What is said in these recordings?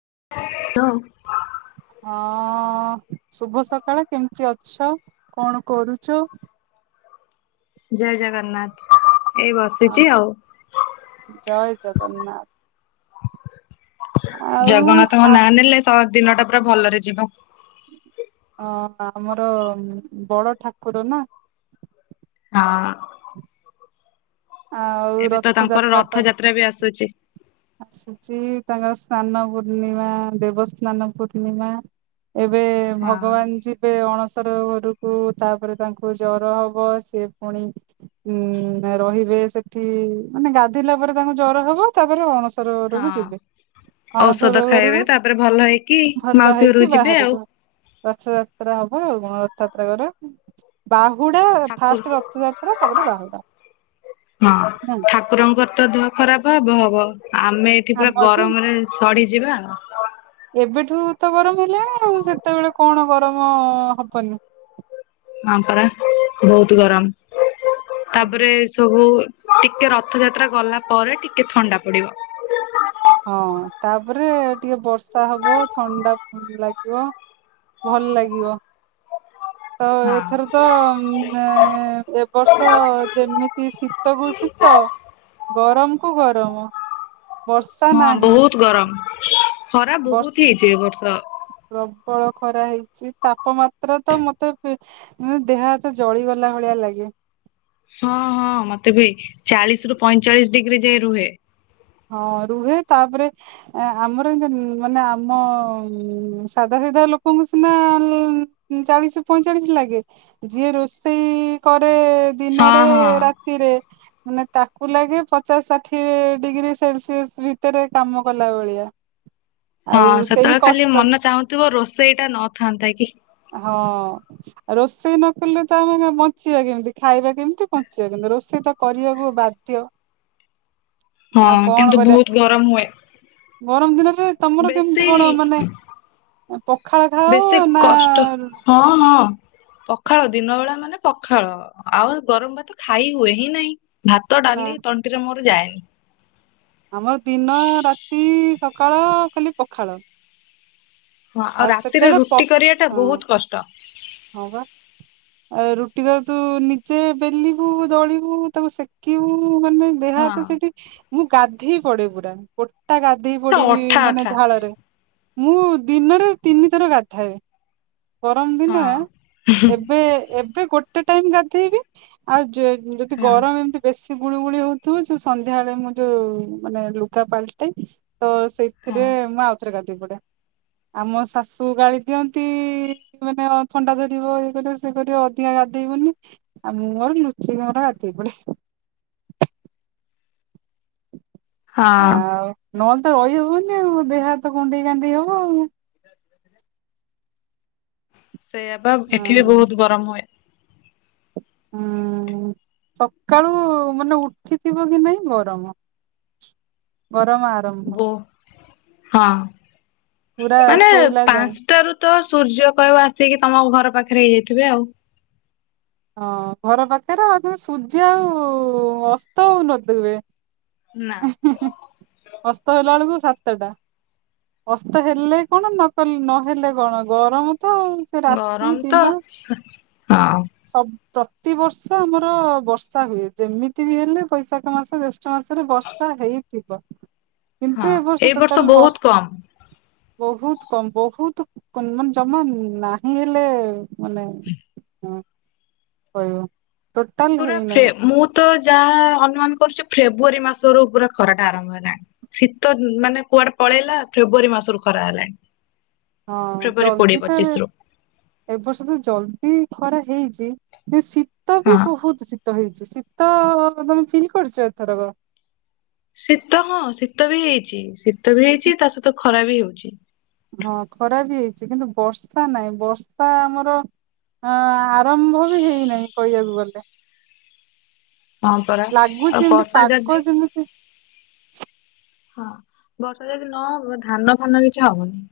[inaudible] ହଁ ଶୁଭ ସକାଳେ କେମିତି ଅଛ କଣ କରୁଛୁ? ଜୟ ଜଗନ୍ନାଥ ଏଇ ହଁ ବସିଛି ଆଉ। ଜୟ ଜଗନ୍ନାଥ। ଆଉ ଜଗନ୍ନାଥଙ୍କ ଆ ନାଁ ନେଲେ ଦିନ ଟା ପୁରା ଭଲରେ ଯିବ ଅ ଆମର ବଡ ଠାକୁର ନା। ହଁ। ଆଉ ଏବେ ତ ତାଙ୍କର ରଥଯାତ୍ରା ତ ରଥଯାତ୍ରା ବି ଆସୁଛି ଆସୁଛି ତାଙ୍କର ସ୍ନାନ ପୂର୍ଣ୍ଣିମା ଦେବସ୍ନାନ ପୂର୍ଣ୍ଣିମା ଏବେ ହଁ। ଭଗବାନ ଯିବେ ଅଣସ ର ଘରକୁ ତାପରେ ତାଙ୍କୁ ଜର ହବ ସେ ପୁଣି ଉୁଁ ରହିବେ ସେଠି ମାନେ ଗାଧୋଇଲା ପରେ ତାଙ୍କୁ ଜର ହବ ତାରେ ତର ହଁ ରହୁଛିିବ ଅଣସ ଔଷଧ ରୋଗରୁ ଖାଇବେ ତାପରେ ଭଲ ହେଇକି ଭଲ ମାଉସୀ ଘରକୁ ହେଇକି ଯିବେ ଆଉ। ବାହାରକୁ ରଥଯାତ୍ରା ହବ ଆଉ ରଥଯାତ୍ରା କର ବାହୁ ହୁଡା ଠାକୁର ଫାଷ୍ଟ ରଥଯାତ୍ରା ତାପରେ ବାହୁଡା ହଁ ହଁ ଠାକୁରଙ୍କର ତ ଦେହ ଖରାପ ହବ ହବ ଆମେ ଏଠି ପୁରା ଆମର ବି ଗରମରେ ସଢଯିବା ଆ ଏବେଠୁ ତ ଗରମ ହେଲା ଆଉ ସେତେବେଳେ କଣ ଗରମ ହବନି ହଁ ପରା ବହୁତ ଗରମ ତାପରେ ସବୁ ଟିକେ ରଥଯାତ୍ରା ଗଲା ପରେ ଟିକେ ଥଣ୍ଡା ପଡିବ। ହଁ ତାପରେ ଟିକେ ବର୍ଷା ହବ ଥଣ୍ଡା ଲାଗିବ ଭଲ ଲାଗିବ। ତ ହଁ। ଏଥର ତ ଉ ଏବ ବର୍ଷ ଯେମିତି ଶୀତକୁ ଶୀତ ତ ଗରମ କୁ ଗରମ ବର୍ଷା ହଁ ନାହିଁ ବହୁତ ଗରମ ଖରା ବହୁତ ହେଇଛି ଏ ବର୍ଷ। [unintelligible] ଖରା ହେଇଛି ତାପମାତ୍ରା ତ ମତେ ଦେହ ହାତ ଜଳିଗଲା ଭଳିଆ ଲାଗେ ହଁ ହଁ ମତେ ବି ଚାଳିଶି ରୁ ପଇଁଚାଳିଶୀ ଡିଗ୍ରୀ ଯାଇ ରୁହେ ହଁ ରୁହେ ତାପରେ ଆମର ଏ ମାନେ ଆମ ସାଧା ସାଧା ସିଧା ଲୋକଙ୍କୁ ସିନା ଚାଳିଶି ପଇଁଚାଳିଶି ଲାଗେ ଯିଏ ରୋଷେଇ କରେ ହଁ ଦିନରେ ହଁ ରାତିରେ ମାନେ ତାକୁ ଲାଗି ପଚାଶ ଷାଠିଏ ଡିଗ୍ରୀ ସେଲସିୟସ୍ ଭିତରେ କାମ କଲା ଭଳିଆ ହଁ ଆଉ ସେଇ ସେତେବେଳେ ଖାଲି କଷ୍ଟ ମନ ଚାହୁଁଥିବ ରୋଷେଇ ଟା ନଥାନ୍ତା କି? ହଁ ରୋଷେଇ ନ ଆମେ ବଞ୍ଚିବା କେମିତି ଖାଇବା କେମିତି ବଞ୍ଚିବା କେମିତି ରୋଷେଇ ତ କରିବାକୁ ବାଧ୍ୟ ହଁ ଆଉ କଣ କିନ୍ତୁ କରିବା ବହୁତ ଗରମ ହୁଏ। ଗରମ ଦିନରେ ତମର ବେଶୀ କେମିତି କଣ ମାନେ ପଖାଳ ବେଶୀ ଖାଅ ନା କଷ୍ଟ ହଁ ହଁ। ପଖାଳ ଦିନ ବେଳା ମାନେ ପଖାଳ ଆଉ ଗରମ ଭାତ ଖାଇ ହୁଏ ହିଁ ନାଇଁ? ଭାତ ନା ଡାଲି ତଣ୍ଟିରେ ମୋର ଯାଏନି। ଆମର ଦିନ ରାତି ସକାଳ ଖାଲି ପଖାଳ ହଁ ଆଉ ରାତିରେ ସେତେବେଳେ ପ ରୁଟି କରିବା ଟା ହଁ ବହୁତ କଷ୍ଟ। ହଁ ପା, ଆଉ ରୁଟି ତ ତୁ ନିଜେ ବେଲିବୁ ଦଳିବୁ ତାକୁ ସେକିବୁ ମାନେ ଦେହ ହାତ ସେଠି ହଁ ମୁଁ ଗାଧେଇ ପଡେ ପୁରା ତା ଗାଧେଇ ପଡିବି ଅଠା ମାନେ ଅଠା ଝାଳରେ ମୁଁ ଦିନରେ ତିନିଥର ଗାଧାଏ ହଁ ଦିନ ଏବେ ଏବେ ଗୋ ଗୋଟେ ଟାଇମ ଗାଧେଇବି ଆଉ ଯଦି ହଁ। ଗରମ ଏମିତି ବେଶୀ ଗୁଳୁ ଗୁଳି ହଉଥିବ ଯୋଉ ସନ୍ଧ୍ୟାବେଳେ ମୁଁ ଯୋଉ ମାନେ ଲୁଗା ପାଲଟେ ତ ସେଇଥିରେ ହଁ। ମୁଁ ଆଉଥରେ ଗା ଆମ ଶାଶୁ ଗାଳି ଦିଅନ୍ତି ମାନେ ଥଣ୍ଡା ଧରିବ ଇଏ କରିବ ସେ କରିବ ଅଧିକା ଗାଧେଇବନି ମୁଁ ମୋର ଲୁଚିିକି ମୋର ଗାଧେଇ ପଡେ। ହଁ। ଆଉ ନହେଲେ ତ ରହିହବନି ଆଉ ଦେହ ହାତ କୁଣ୍ଡେଇ କାଣ୍ଡେଇ ହବ ଆଉ ସେଇଆ ବା ଏଠି ବି ହଁ। ବହୁତ ଗରମ ହୁଏ। ହୁଁ, ସକାଳୁ ମାନେ ଉଠିଥିବ କି ନାଇଁ ଗରମ। ଗରମ ଆରମ୍ଭ, ବୋ ହଁ ପୁରା ମାନେ ଶୋଇଲା ଯାଏଁ ପାଞ୍ଚଟାରୁ ତ ସୂର୍ଯ୍ୟ କହିବ ଆସିକି ତମ ଘର ପାଖରେ ହେଇଯାଇଥିବେ ଆଉ ହଁ ଘର ପାଖରେ ଆଉ ତମ ସୂର୍ଯ୍ୟ ଆଉ ଅସ୍ତ ହଉ ନଥିବେ। ନା ଇଁ ହି ହି ଅସ୍ତ ହେଲା ବେଳକୁ ସାତ ଅସ୍ତ ହେଲେ କଣ ନକଲେ ନହେଲେ କଣ ଗରମ ତ ଆଉ ସେ ରାତି ଗରମ ତ ହଁ ପ୍ରତି ବର୍ଷ ଆମର ବର୍ଷା ହୁଏ ଯେମିତି ବି ହେଲେ ବୈଶାଖ ମାସ ଜ୍ୟେଷ ପାଞ୍ଚ ମାସରେ ବର୍ଷା ହେଇଥିବ। କିନ୍ତୁ ହଁ ଏବର୍ଷ ଏଇ ବର୍ଷ ଟୋଟାଲ ବହୁତ ବର୍ଷା କମ। ବହୁତ କମ ବହୁତ ମାନେ ଜମା ନାହିଁ ହେଲେ ମାନେ ହଁ କହିବ। ଟୋଟାଲ ପୁରା ଫ୍ରେ ହେଇନାହିଁ ମୁଁ ତ ଯାହା ଅନୁମାନ କରୁଛି ଫେବୃଆରୀ ମାସରୁ ପୁରା ଖରା ଟା ଆରମ୍ଭ ହେଲାଣି ଶୀତ ମାନେ କୁଆଡେ ପଳେଇଲା ଫେବୃଆରୀ ମାସରୁ ଖରା ହେଲାଣି। ହଁ ଫେବୃଆାରୀ କୋଡିଏ ଜଲଦି ତ ପଚିଶ ରୁ। ଏ ବର୍ଷ ତ ଜଲଦି ଖରା ହେଇଚି ଶୀତ ବି ହଁ ବହୁତ ଶୀତ ହେଇଚି ଶୀତ ତ ତମେ ଫିଲ୍ କରିଛ ଏଥରକ? ଶୀତ ହଁ ଶୀତ ବି ହେଇଚି ଶୀତ ବି ହେଇଚି ତା ସହିତ ଖରା ବି ହେଉଚି। ହଁ ଖରା ବି ହେଇଚି କିନ୍ତୁ ବର୍ଷା ନାହିଁ ବର୍ଷା ଆମର ଅଂ ଆଁ ଆରମ୍ଭ ବି ହେଇନାହିଁ କହିବାକୁ ଗଲେ। ହଁ ପରା ଲାଗୁଛି ଆଉ ଏମିତି ବର୍ଷା ପାଗ ଯଦି ଯେମିତି ହଁ ବର୍ଷା ଯଦି ନ ହବ ଧାନ ଫାନ କିଛି ହବନି।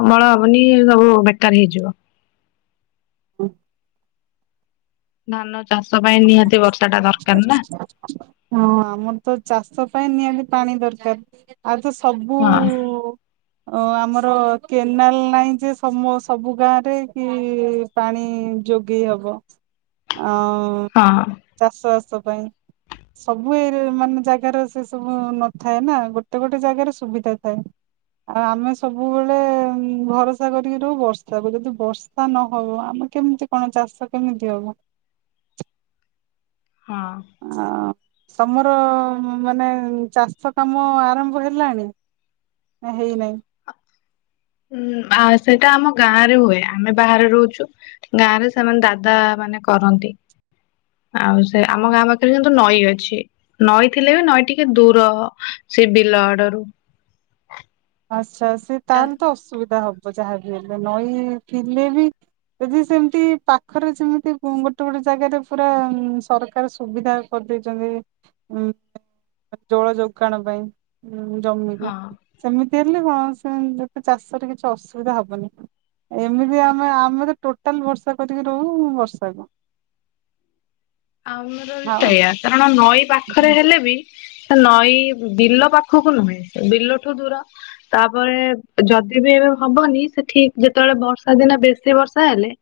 ଅମଳ ହବନି ସବୁ ବେକାର ହେଇଯିବ। ହୁ। ଧାନ। ଚାଷ ପାଇଁ ନିହାତି ବର୍ଷା ଟା ଦରକାର ନା ହଁ ଆମର ତ ଚାଷ ପାଇଁ ନିହାତି ପାଣି ଦରକାର ଆଉ ଯୋଉ ସବୁ ହଁ ଉ ଓ ଆମର କେନାଲ ନାହିଁ ଯେ ସବୁ ଗାଁ ରେ କି ପାଣିଇ ଯୋଗେଇ ହବ ଆଉଁ ହଁ। ସେଥି ପାଇଁ। ସବୁ ଏ ମାନେ ଜାଗାର ସେ ସବୁ ନଥାଏ ନା ଗୋଟେ ଗୋଟେ ଜାଗାରେ ସୁବିଧା ଥାଏ। ଆଉ ଆମେ ସବୁବେଳେ ଭରସା କରିକି ରହୁ ବର୍ଷାକୁ ଯଦି ବର୍ଷା ନହବ ଆମ। କେମିତି କଣ ଚାଷ କେମିତି ହବ। ହଁ। ଆ ତମର ମାନେ ଚାଷ କାମ ଆରମ୍ଭ ହେଲାଣି। ହେଇନାହିଁ। ହୁଁ ଆ ସେଇଟା ଆମ ଗାଁ ରେ ହୁଏ ଆମେ ବାହାରେ ରହୁଛୁ ଗାଁ ରେ ସେମାନେ ଦାଦା ମାନେ କରନ୍ତି। ଆଉ ସେ ଆମ ଗାଁ ପାଖରେ କିନ୍ତୁ ନଈ ଅଛି ନଈ ଥିଲେ ବି ନଈ ଟିକେ ଦୂର। ସେ ବିଲ ଆଡ଼ରୁ। ଆଚ୍ଛା ସେ ତାହେଲେ ତ ଅସୁବିଧା ହବ। ଯାହା ବି ହେଲେ ନଈ ଥିଲେ ବି। ଯଦି ସେମିତି ପାଖରେ ଯେମିତି ଗୋଟେ ଗୋଟେ ଜାଗାରେ ପୁରା ସରକାର ସୁବିଧା କର। ଦେଇଛନ୍ତି ଜଳ ଯୋଗାଣ ପାଇଁ ଜମିକୁ। ହଁ। ଏମିତି ହେଲେ କଣ ସେତେ ଚାଷରେ କିଛି ଅସୁବିଧା ହବନି। ଏମିତି ଆମେ ଆମେ ତ ଟୋଟାଲ ଭରସା କରିକି ରହୁ ବର୍ଷାକୁ। [unintelligible] ଆମର ବି ହଁ। ସେଇଆ କାରଣ ନଈ ପାଖରେ ହୁଁ, ହେଲେ ବି। ସେ ନଈ ବିଲ ପାଖକୁ ନୁହେଁ ବିଲଠୁ ଦୂର ତାପରେ ଯଦି। ବି ହବନି ସେ ଠିକ ଯେତେବେଳେ ବର୍ଷା ଦିନେ ବେଶୀ ବର୍ଷା ହେଲେ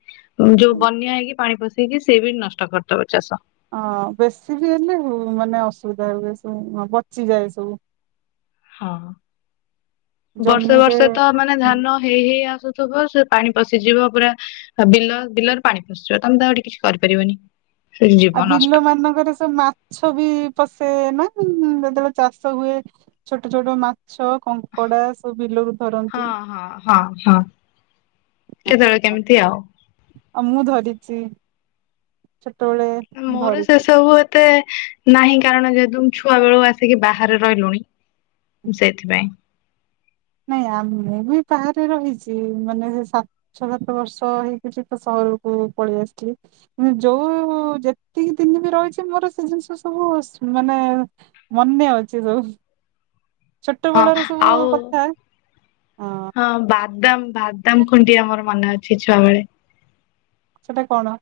ଯୋଉ ହୁଁ। ବନ୍ୟା ହେଇକି ପାଣି ପସିକି ସେ ବି ନଷ୍ଟ କରିଦବ ଚାଷ। ହଁ ବେଶୀ ବି ହେଲେ ହ ମାନେ ଅସୁବିଧା ହୁଏ ସବୁ ପଚିଯାଏ ସବୁ। ହଁ ବର୍ଷେ ଜମିରେ ବର୍ଷେ ତ ମାନେ ଧାନ ହେଇ ହେଇ ଆସୁ ଥିବ ସେ ପାଣି ପଶିଯିବ ପୁରା ବିଲ ବିଲରେ ପାଣି ପଶିଯିବ ତମେ ତ ଏଠି କିଛି କରିପାରିବନି। ସେ ଯିବ ଆଉ ନଷ୍ଟ। ବିଲ ମାନଙ୍କରେ ସବୁ ମାଛ ବି ପସେ ନା। ହୁଁ ହୁଁ ଯେତେବେଳେ ଚାଷ ହୁଏ ଛୋଟ ଛୋଟ ମାଛ। ମାଛ କଙ୍କଡା ସୁବୁ ବିଲରୁ ହଁ ଧରନ୍ତି। ହଁ। ହଁ ହଁ କେତେବେଳେ ଆଉ କେମିତି ଆଉ। ଛ [unintelligible] ମୋର ସେ ସବୁ ଏତେ। ନାହିଁ କାରଣ ଯେହେତୁ ଛୁଆ ବେଳକୁ ଆସିକି ବାହାରେ ରହିଲୁଣି। ସେଇଥିପାଇଁ। ନାଇଁ ଆମେ ବି ବାହାରେ ରହିଛି ମାନେ ସେ ସାତ ଛ ସାତ ବର୍ଷ ହେଇଜୀବ। ଘରକୁ ପଳେଇ ଆସିଥିଲି ଯୋଉ ଯେତିକି ଦିନ ବି ରହିଛି ମୋର ସେ ଜିନିଷ ସବୁ। ମାନେ ମନେ ଅଛି ସବୁ। ଛୋଟ ହଁ ବେଳର ସବୁ ଆଉ କଥା ହଁ ବା ଭଦାମ ଭଦାମ ଖୁଣ୍ଡି ଆମର ମନେ ଅଛି ଛୁଆବେେଳେ। ସେଟା କଣ?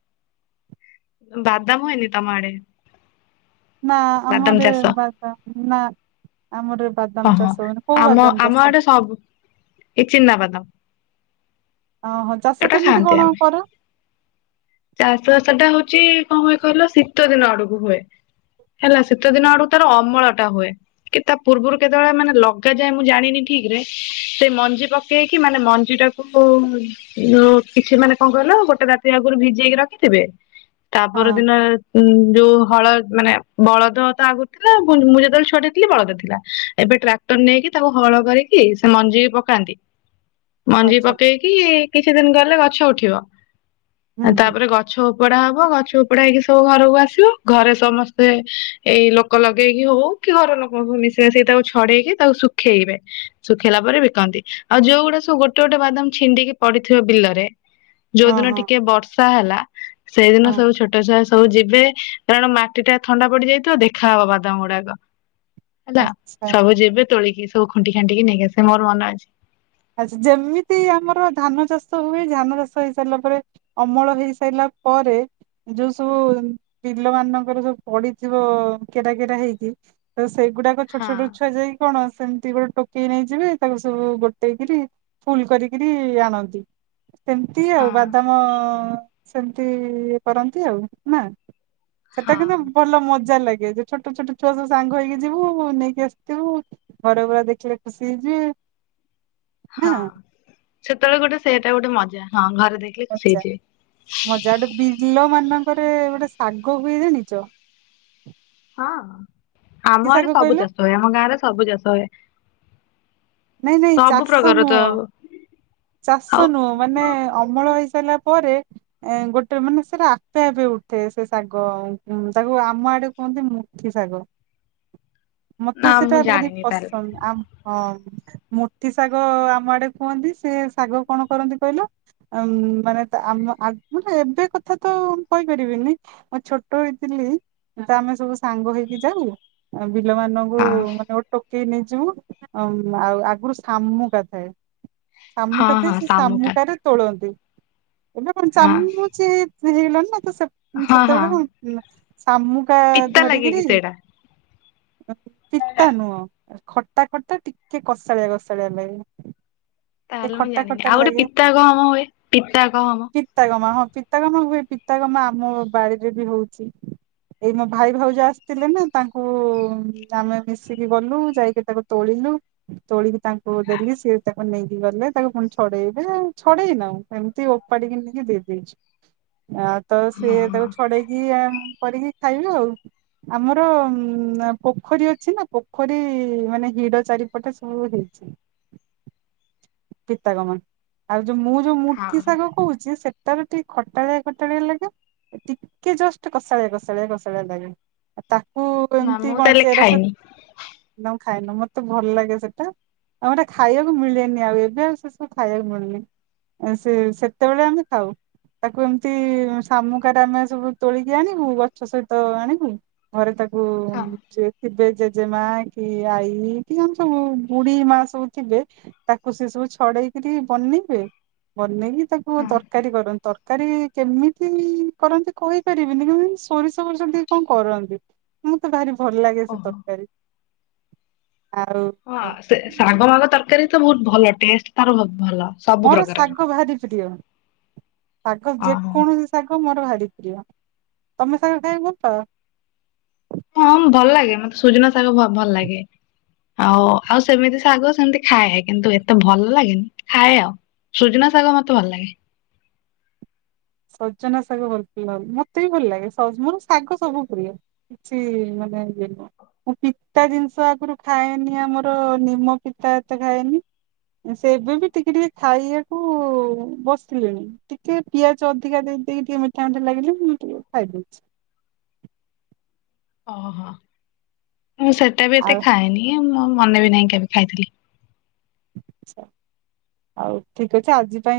ବାଦାମ ହୁଏ ନି ତମ ଆଡେ। ନା ବାଦାମ ଆମର ଚାଷ ବାଦାମ ନା। ଆମର ହଁ ବାଦାମ ହଁ ଚାଷ ହଉନି, କୋଉ ଆମ ବାଦାମ ଆମ ଚାଷ? ଆଡେ ସବୁ ଏ ଚିନାବାଦାମ ଓହୋ ଚାଷ ଏଟା କେମିତି ଥାଆନ୍ତି କଣ ଆମେ କର? ଚାଷ ବାଷଟା ହଉ [unintelligible] ଯେ କଣ କ କହିଲ ଶୀତ ଦିନ। ହୁଏ, ହେଲା ଶୀତେ ଦିନ ଆଡକୁ ତାର ଅମଳ ଟା ହୁଏ। କି ତା ପୂର୍ବରୁ କେତେବେଳେ ମାନେ ଲଗାଯାଏ ମୁଁ ଜାଣିନି ଠିକ୍ ରେ ସେ ମଞ୍ଜି ପକେଇକି ମାନେ ମଞ୍ଜିଟାକୁ। କିଛି ମାନେ କଣ କହିଲ, ଗୋଟେ ରାତି ଆଗରୁ ଭିଜିେଇକି ରଖିଥିବେ। ତାପ ହଁ ଦିନ ଉ ଯୋଉ ହଳ ମାନେ ବଳଦ ତ ଆଗରୁ ଥିଲା ମୁଁ ଯେତେବେଳେ ଛୁଆଟି ଥିଲି ବଳଦ ଥିଲା। ଏବେ ଟ୍ରାକ୍ଟର ନେଇକି ତାକୁ ହଳ କରିକି ସେ ମଞ୍ଜି ପକାନ୍ତି। ମଞ୍ଜି ଆଚ୍ଛା ପକେଇକି କିଛି ଦିନ ଗଲେ ଗଛ ଉଠିବ। ହୁଁ ହୁଁ ତାପରେ ଗଛ ଉପଡା ହବ ଗଛ ଉପଡ଼ା ହେକି ସବୁ ଘରକୁ ଆସିବ ଘରେ ସମସ୍ତେ ଏଇ ଲୋକ ଲଗେଇକି ହଉ ଘର ଲୋକଙ୍କୁ ମିଶିବା ସେଇଟା ହଉଚି ଛଡେଇକି ତାକୁ ଶୁଖେଇବେ। ଶୁଖେଇଲା ପରେ ବିକନ୍ତି ଆଉ ଯୋଉ ଗୁଡା ସବୁ ଗୋଟେ ଗୋଟେ ବାଦାମ ଛିିଣ୍ଡି ପଡି ହୋଇଥିବା ବିଲରେ ଯୋଉ ହଁ ଦିନ ହଁ ଟିକେ ବର୍ଷା ହେଲା, ସେଇ ଦିନ ହଁ ସବୁ ଛୋଟ ଛୁଆ ସବୁ ଯେ ବେ କାରଣ ମାଟି ଟା ଥଣ୍ଡା ପଡିଯାଇଥିବ ଦେଖାହବ ବାଦାମ ଗୁଡାକ। ହେଲା ଆଛ ସବୁ ଯିବେ ତୋଳିକି ସବୁ ଖୁଣ୍ଟି ଖାଣ୍ଟିକି ନେଇକି ଆସେ ମୋର ମନେ ଅଛି। ଆଚ୍ଛା ଯେମିତି ଆମର ଧାନ ଚାଷ ହୁଏ। ଧାନ ଚାଷ ହେଇସାରିଲା ପରେ ଅମଳ ହେଇସାଇଲା ପରେ ଯୋଉ ସବୁ ଵିଲ ମାନଙ୍କର ସବୁ ପଡିଥିବ କେରା କେରା ହେଇକି ତ ସେଇଗୁଡାକ ଛୋଟ ହଁ ଛୋଟ ଛୁଆ ଯାଇ କଣ ସେମିତି ଗୋଟେ ଟୋକେଇ ନେଇଯିବେ। ତାକୁ ସବୁ ଗୋ ଟେଇକିରି ଫୁଲ୍ କରିକିରି ଆଣନ୍ତି। ସେମତି ହଁ ଆଉ ବାଦାମ ସେମିତି କରନ୍ତି ଆଉ ନା? ସେଟା ହଁ କିନ୍ତୁ ଭଲ ମଜା ଲାଗ ଗେ ଯେ ଛୋଟ ଛୋଟ ଛୁଆ ସବୁ ସାଙ୍ଗ ହେଇକି ଯିବୁ ନେଇକି ଆସିଥିବୁ। ଘର ପୁରା ଦେଖିଲେ ଖୁସି ହେଇଯିବେ। ନା ହଁ, ସେତେବେଳେ ଗୋଟେ ସେଇଟା ଗୋଟେ ମଜା। ହଁ ଘରେ ଦେଖିଲେ ଖୁସି ମଜା ହେଇଯିବେ। ମଜା ଗୋଟେ ବିଲ ମାନ କରେ ଗୋଟେ ଶାଗ ହୁଏ ଜାଣିଚ? ହଁ, ଆମ ଆଡେ ସବୁ କହିଲ ଚାଷ ହୁଏ। ଆମ ଗାଁ ରେ ସବୁ ଚାଷ ହଏ। ନାଇଁ ନାଇଁ ଚାଷ ପ୍ରକାର ତ ନୁହଁ। ଚାଷ ଆଉ ନୁହଁ। ମାନେ ଅମଳ ହେଇସାରିଲା ପରେ ଏ ଗୋଟେ ମାନେ ସେଟା ଆପେ ଆପେ ଉଠେ ସେ ଶାଗ। ଉଁ, ତାକୁ ଆମ ଆଡେ କୁହନ୍ତି ମୁଠି ଶାଗ। ନା ମୋତେ ମୁଁ ସେଟା ଭାରି ଜାଣିନି ତାହେଲେ ପସନ୍ଦ। ଆ, ହଁ। ମୁଠି ଶାଗ ଆମ ଆଡେ କୁହନ୍ତି ସେ ଶାଗ କଣ କରନ୍ତି କହିଲ? ଆମ ଉଁ, ମାନେ ଆଗ୍ ଏବେ କଥା ତ କହିପାରିବିନି। ମୁଁ ଛୋଟ ହେଇଥିଲି ତ ଆମେ ସବୁ ସାଙ୍ଗ ହେଇକି ଯାଉ। ଅ, ବିଲ ମାନଙ୍କୁ ହଁ ମାନେ ଗୋଟେ ଟ କେଇ ନେଇଯିବୁ ଆଉଁ ଆଉ ଆଗରୁ ସାମୁକା ଥାଏ। ହଁ ଶାମୁକା ଥାଏ ହଁ ସେ ଶାମୁକା ଶାମୁକାରେ ତୋଳନ୍ତି। ଏବେ କଣ ହଁ ଚାମୁଚି ହେଇଗଲାଣି ନା ତ ହଁ ହଁ ସେତେବେଳେ କଣ ଉଁ, ଶାମୁକା ପିତା ଲାଗେ ଧରିକିରି କି ସେଇଟା ପିତା ନୁହଁ, ଖଟା ଖଟା ଟିକେ କଷାଳିଆ କଷାଳିଆ ଲାଗେ। ଏ ତାହେଲେ ମୁଁ ଖଟା ଜାଣିନି ଖଟା ଆଉ ଗୋଟେ ଲାଗେ। ପିତା ଗହମ ହୁଏ ପିତା ଗହମ ପିତା ଗମା ହଁ ପିତାଗମା ହୁଏ ପିତାଗମା ଆମ ବାଡିରେ ବି ହଉଛି। ଏଇ ମୋ ଭାଇ ଭାଉଜ ଆସିଥିଲେ ନା। ତାଙ୍କୁ ଆମେ ମିଶିକି ଗଲୁ ଯାଇକି ତାକୁ ତୋଳି ଲୁ ତୋଳିକି ତାଙ୍କୁ ଦେଲି ସିଏ ତାକୁ ନେଇକି ଗଲେ ତାକୁ ପୁଣି ଛଡେଇବେ ଛଡେଇନାହୁଁ। ଏମିତି ଓପାଡି କି ନେଇିକି ଦେଇ ଦେଇଛୁ। ଆ ତ ହଁ ସିଏ ତାକୁ ହଁ ଛଡ଼େଇକି ଏମ୍ କରିକି ଖାଇବେ ଆଉ। ଆମର ଉଁ, ଆ, ପୋଖରୀ ଅଛି ନା। ପୋଖରୀ ମାନେ ହିଡ଼ ଚାରିପଟେ ସବୁ ହେଇ [inaudible] ପିତାଗମା, ଆଉ ଯୋଉ ମୁଁ ଯୋଉ ମୁଠି ହଁ ଶାଗ କହୁଚି ସେ ତାର ଠି ଖଟାଳିଆ ଖଟାଳିଆ ଲାଗେ। ଟିକେ ଜଷ୍ଟ କଷାଳିଆ କଷାଳିଆ କଷାଳିଆ ଲାଗେ। ତାକୁ ନା ଏମତି ମୁଁ କଣ ତାହେଲେ ଚେର ସ ଖାଇନି ନାଉ ଖାଇନ, ମୋତେ ଭଲ ଲାଗେ ସେଟା। ଆମର ଖାଇବାକୁ ମିଳେ ନି, ଆଉ ଏବେ ଆଉ ସେ ସବୁ ଖାଇବାକୁ ମିଳୁନି। ଏଁ, ସେ ସେତେବେଳେ ଆମେ ଖାଉ। ତାକୁ ଏମିତି ଶାମୁକାରେ ଆମେ ସବୁ ତୋଳିକି ଆଣିବୁ। ଗଛ ସହିତ ଆଣିବୁ। ଘରେ ତାକ କୁ ହଁ ସିଏ ଥିବେ ଜେଜେମା କି ଆଈ କି ଆମେ ସବୁ ବୁଢ଼ୀ ମା ସବୁ ଥିବେ ତାକ କୁ ସେସବୁ ଛଡ଼େଇକିରି ବନେଇବେ। ବନେଇକି ତାକୁ ହଁ ତରକାରୀ କରନ୍ତି। ତରକ କାରୀ କେମିତି କରନ୍ତି କହିପାରିବିନି। କିନ୍ତୁ ସୋରିଷ ଫୋରିଷ ଦେଇ କଣ କରନ୍ତି। ମୋତେ ଭାରି ଭଲ ଲାଗେ ସେ ଓହୋ। ତରକାରୀ। ଆଉ ହଁ ସେ ଶାଗ ମାଗ ତରକାରୀ ତ ବହୁତ ଭଲ। ଟେଷ୍ଟ ତାର ବହୁତ ଭଲ। ସବୁ ମୋର ପ୍ରକାରର ଶାଗ ଭାରି ପ୍ରିୟ। ଶାଗ ଓହୋ ଯେକୌଣସି ଶାଗ ମୋର ଭାରି ପ୍ରିୟ, ତୋମେ ସାଙ୍ଗ ଖାଇବା କୁ ଭଲ ପାଅ? ହଁ ଭଲ ଲାଗେ ମତେ ସଜନା ଶାଗ ଭଲ ଲାଗେ ହଉ ଆଉ ସେମିତି ଶାଗ ସେମିତି ଖାଏ, କିନ୍ତୁ ଏତେ ଭଲ ଲାଗେନି ଖାଏ ଆଉ ସଜନା ଶାଗ ମତେ ଭଲ ଲାଗେ। ସଜନା ଶାଗ ଭଲ ମତେ ବି ଭଲ ଲାଗେ ମୋର ଶାଗ ସବୁ ପ୍ରିୟ [unintelligible] ମୁଁ ପିତା ଜିନିଷ ଆଗରୁ ଖାଏନି ଆମର ନିମ ପିତା ଏତେ ଖାଏନି ସେ ଏବେ ବି ଟିକେ ଟିକେ ଖାଇବାକୁ ବସିଲେଣି ଟିକେ ପିଆଜ ଅଧିକା ଦେଇ ଦେଇକି ଟିକେ ମିଠା ମିଠା ଲାଗିଲେ, ମୁଁ ଟିକେ ଖାଇଦଉଛି। ଓହୋ, ମୁଁ ସେଟା ବି ଏତେ ଆଉ ଖାଏନି ମୁଁ ମନେ ବି ନାହିଁ କେବେ ଖାଇଥିଲି। ଆଚ୍ଛା ଠିକ ଅଛି ଆଜି ପାଇଁ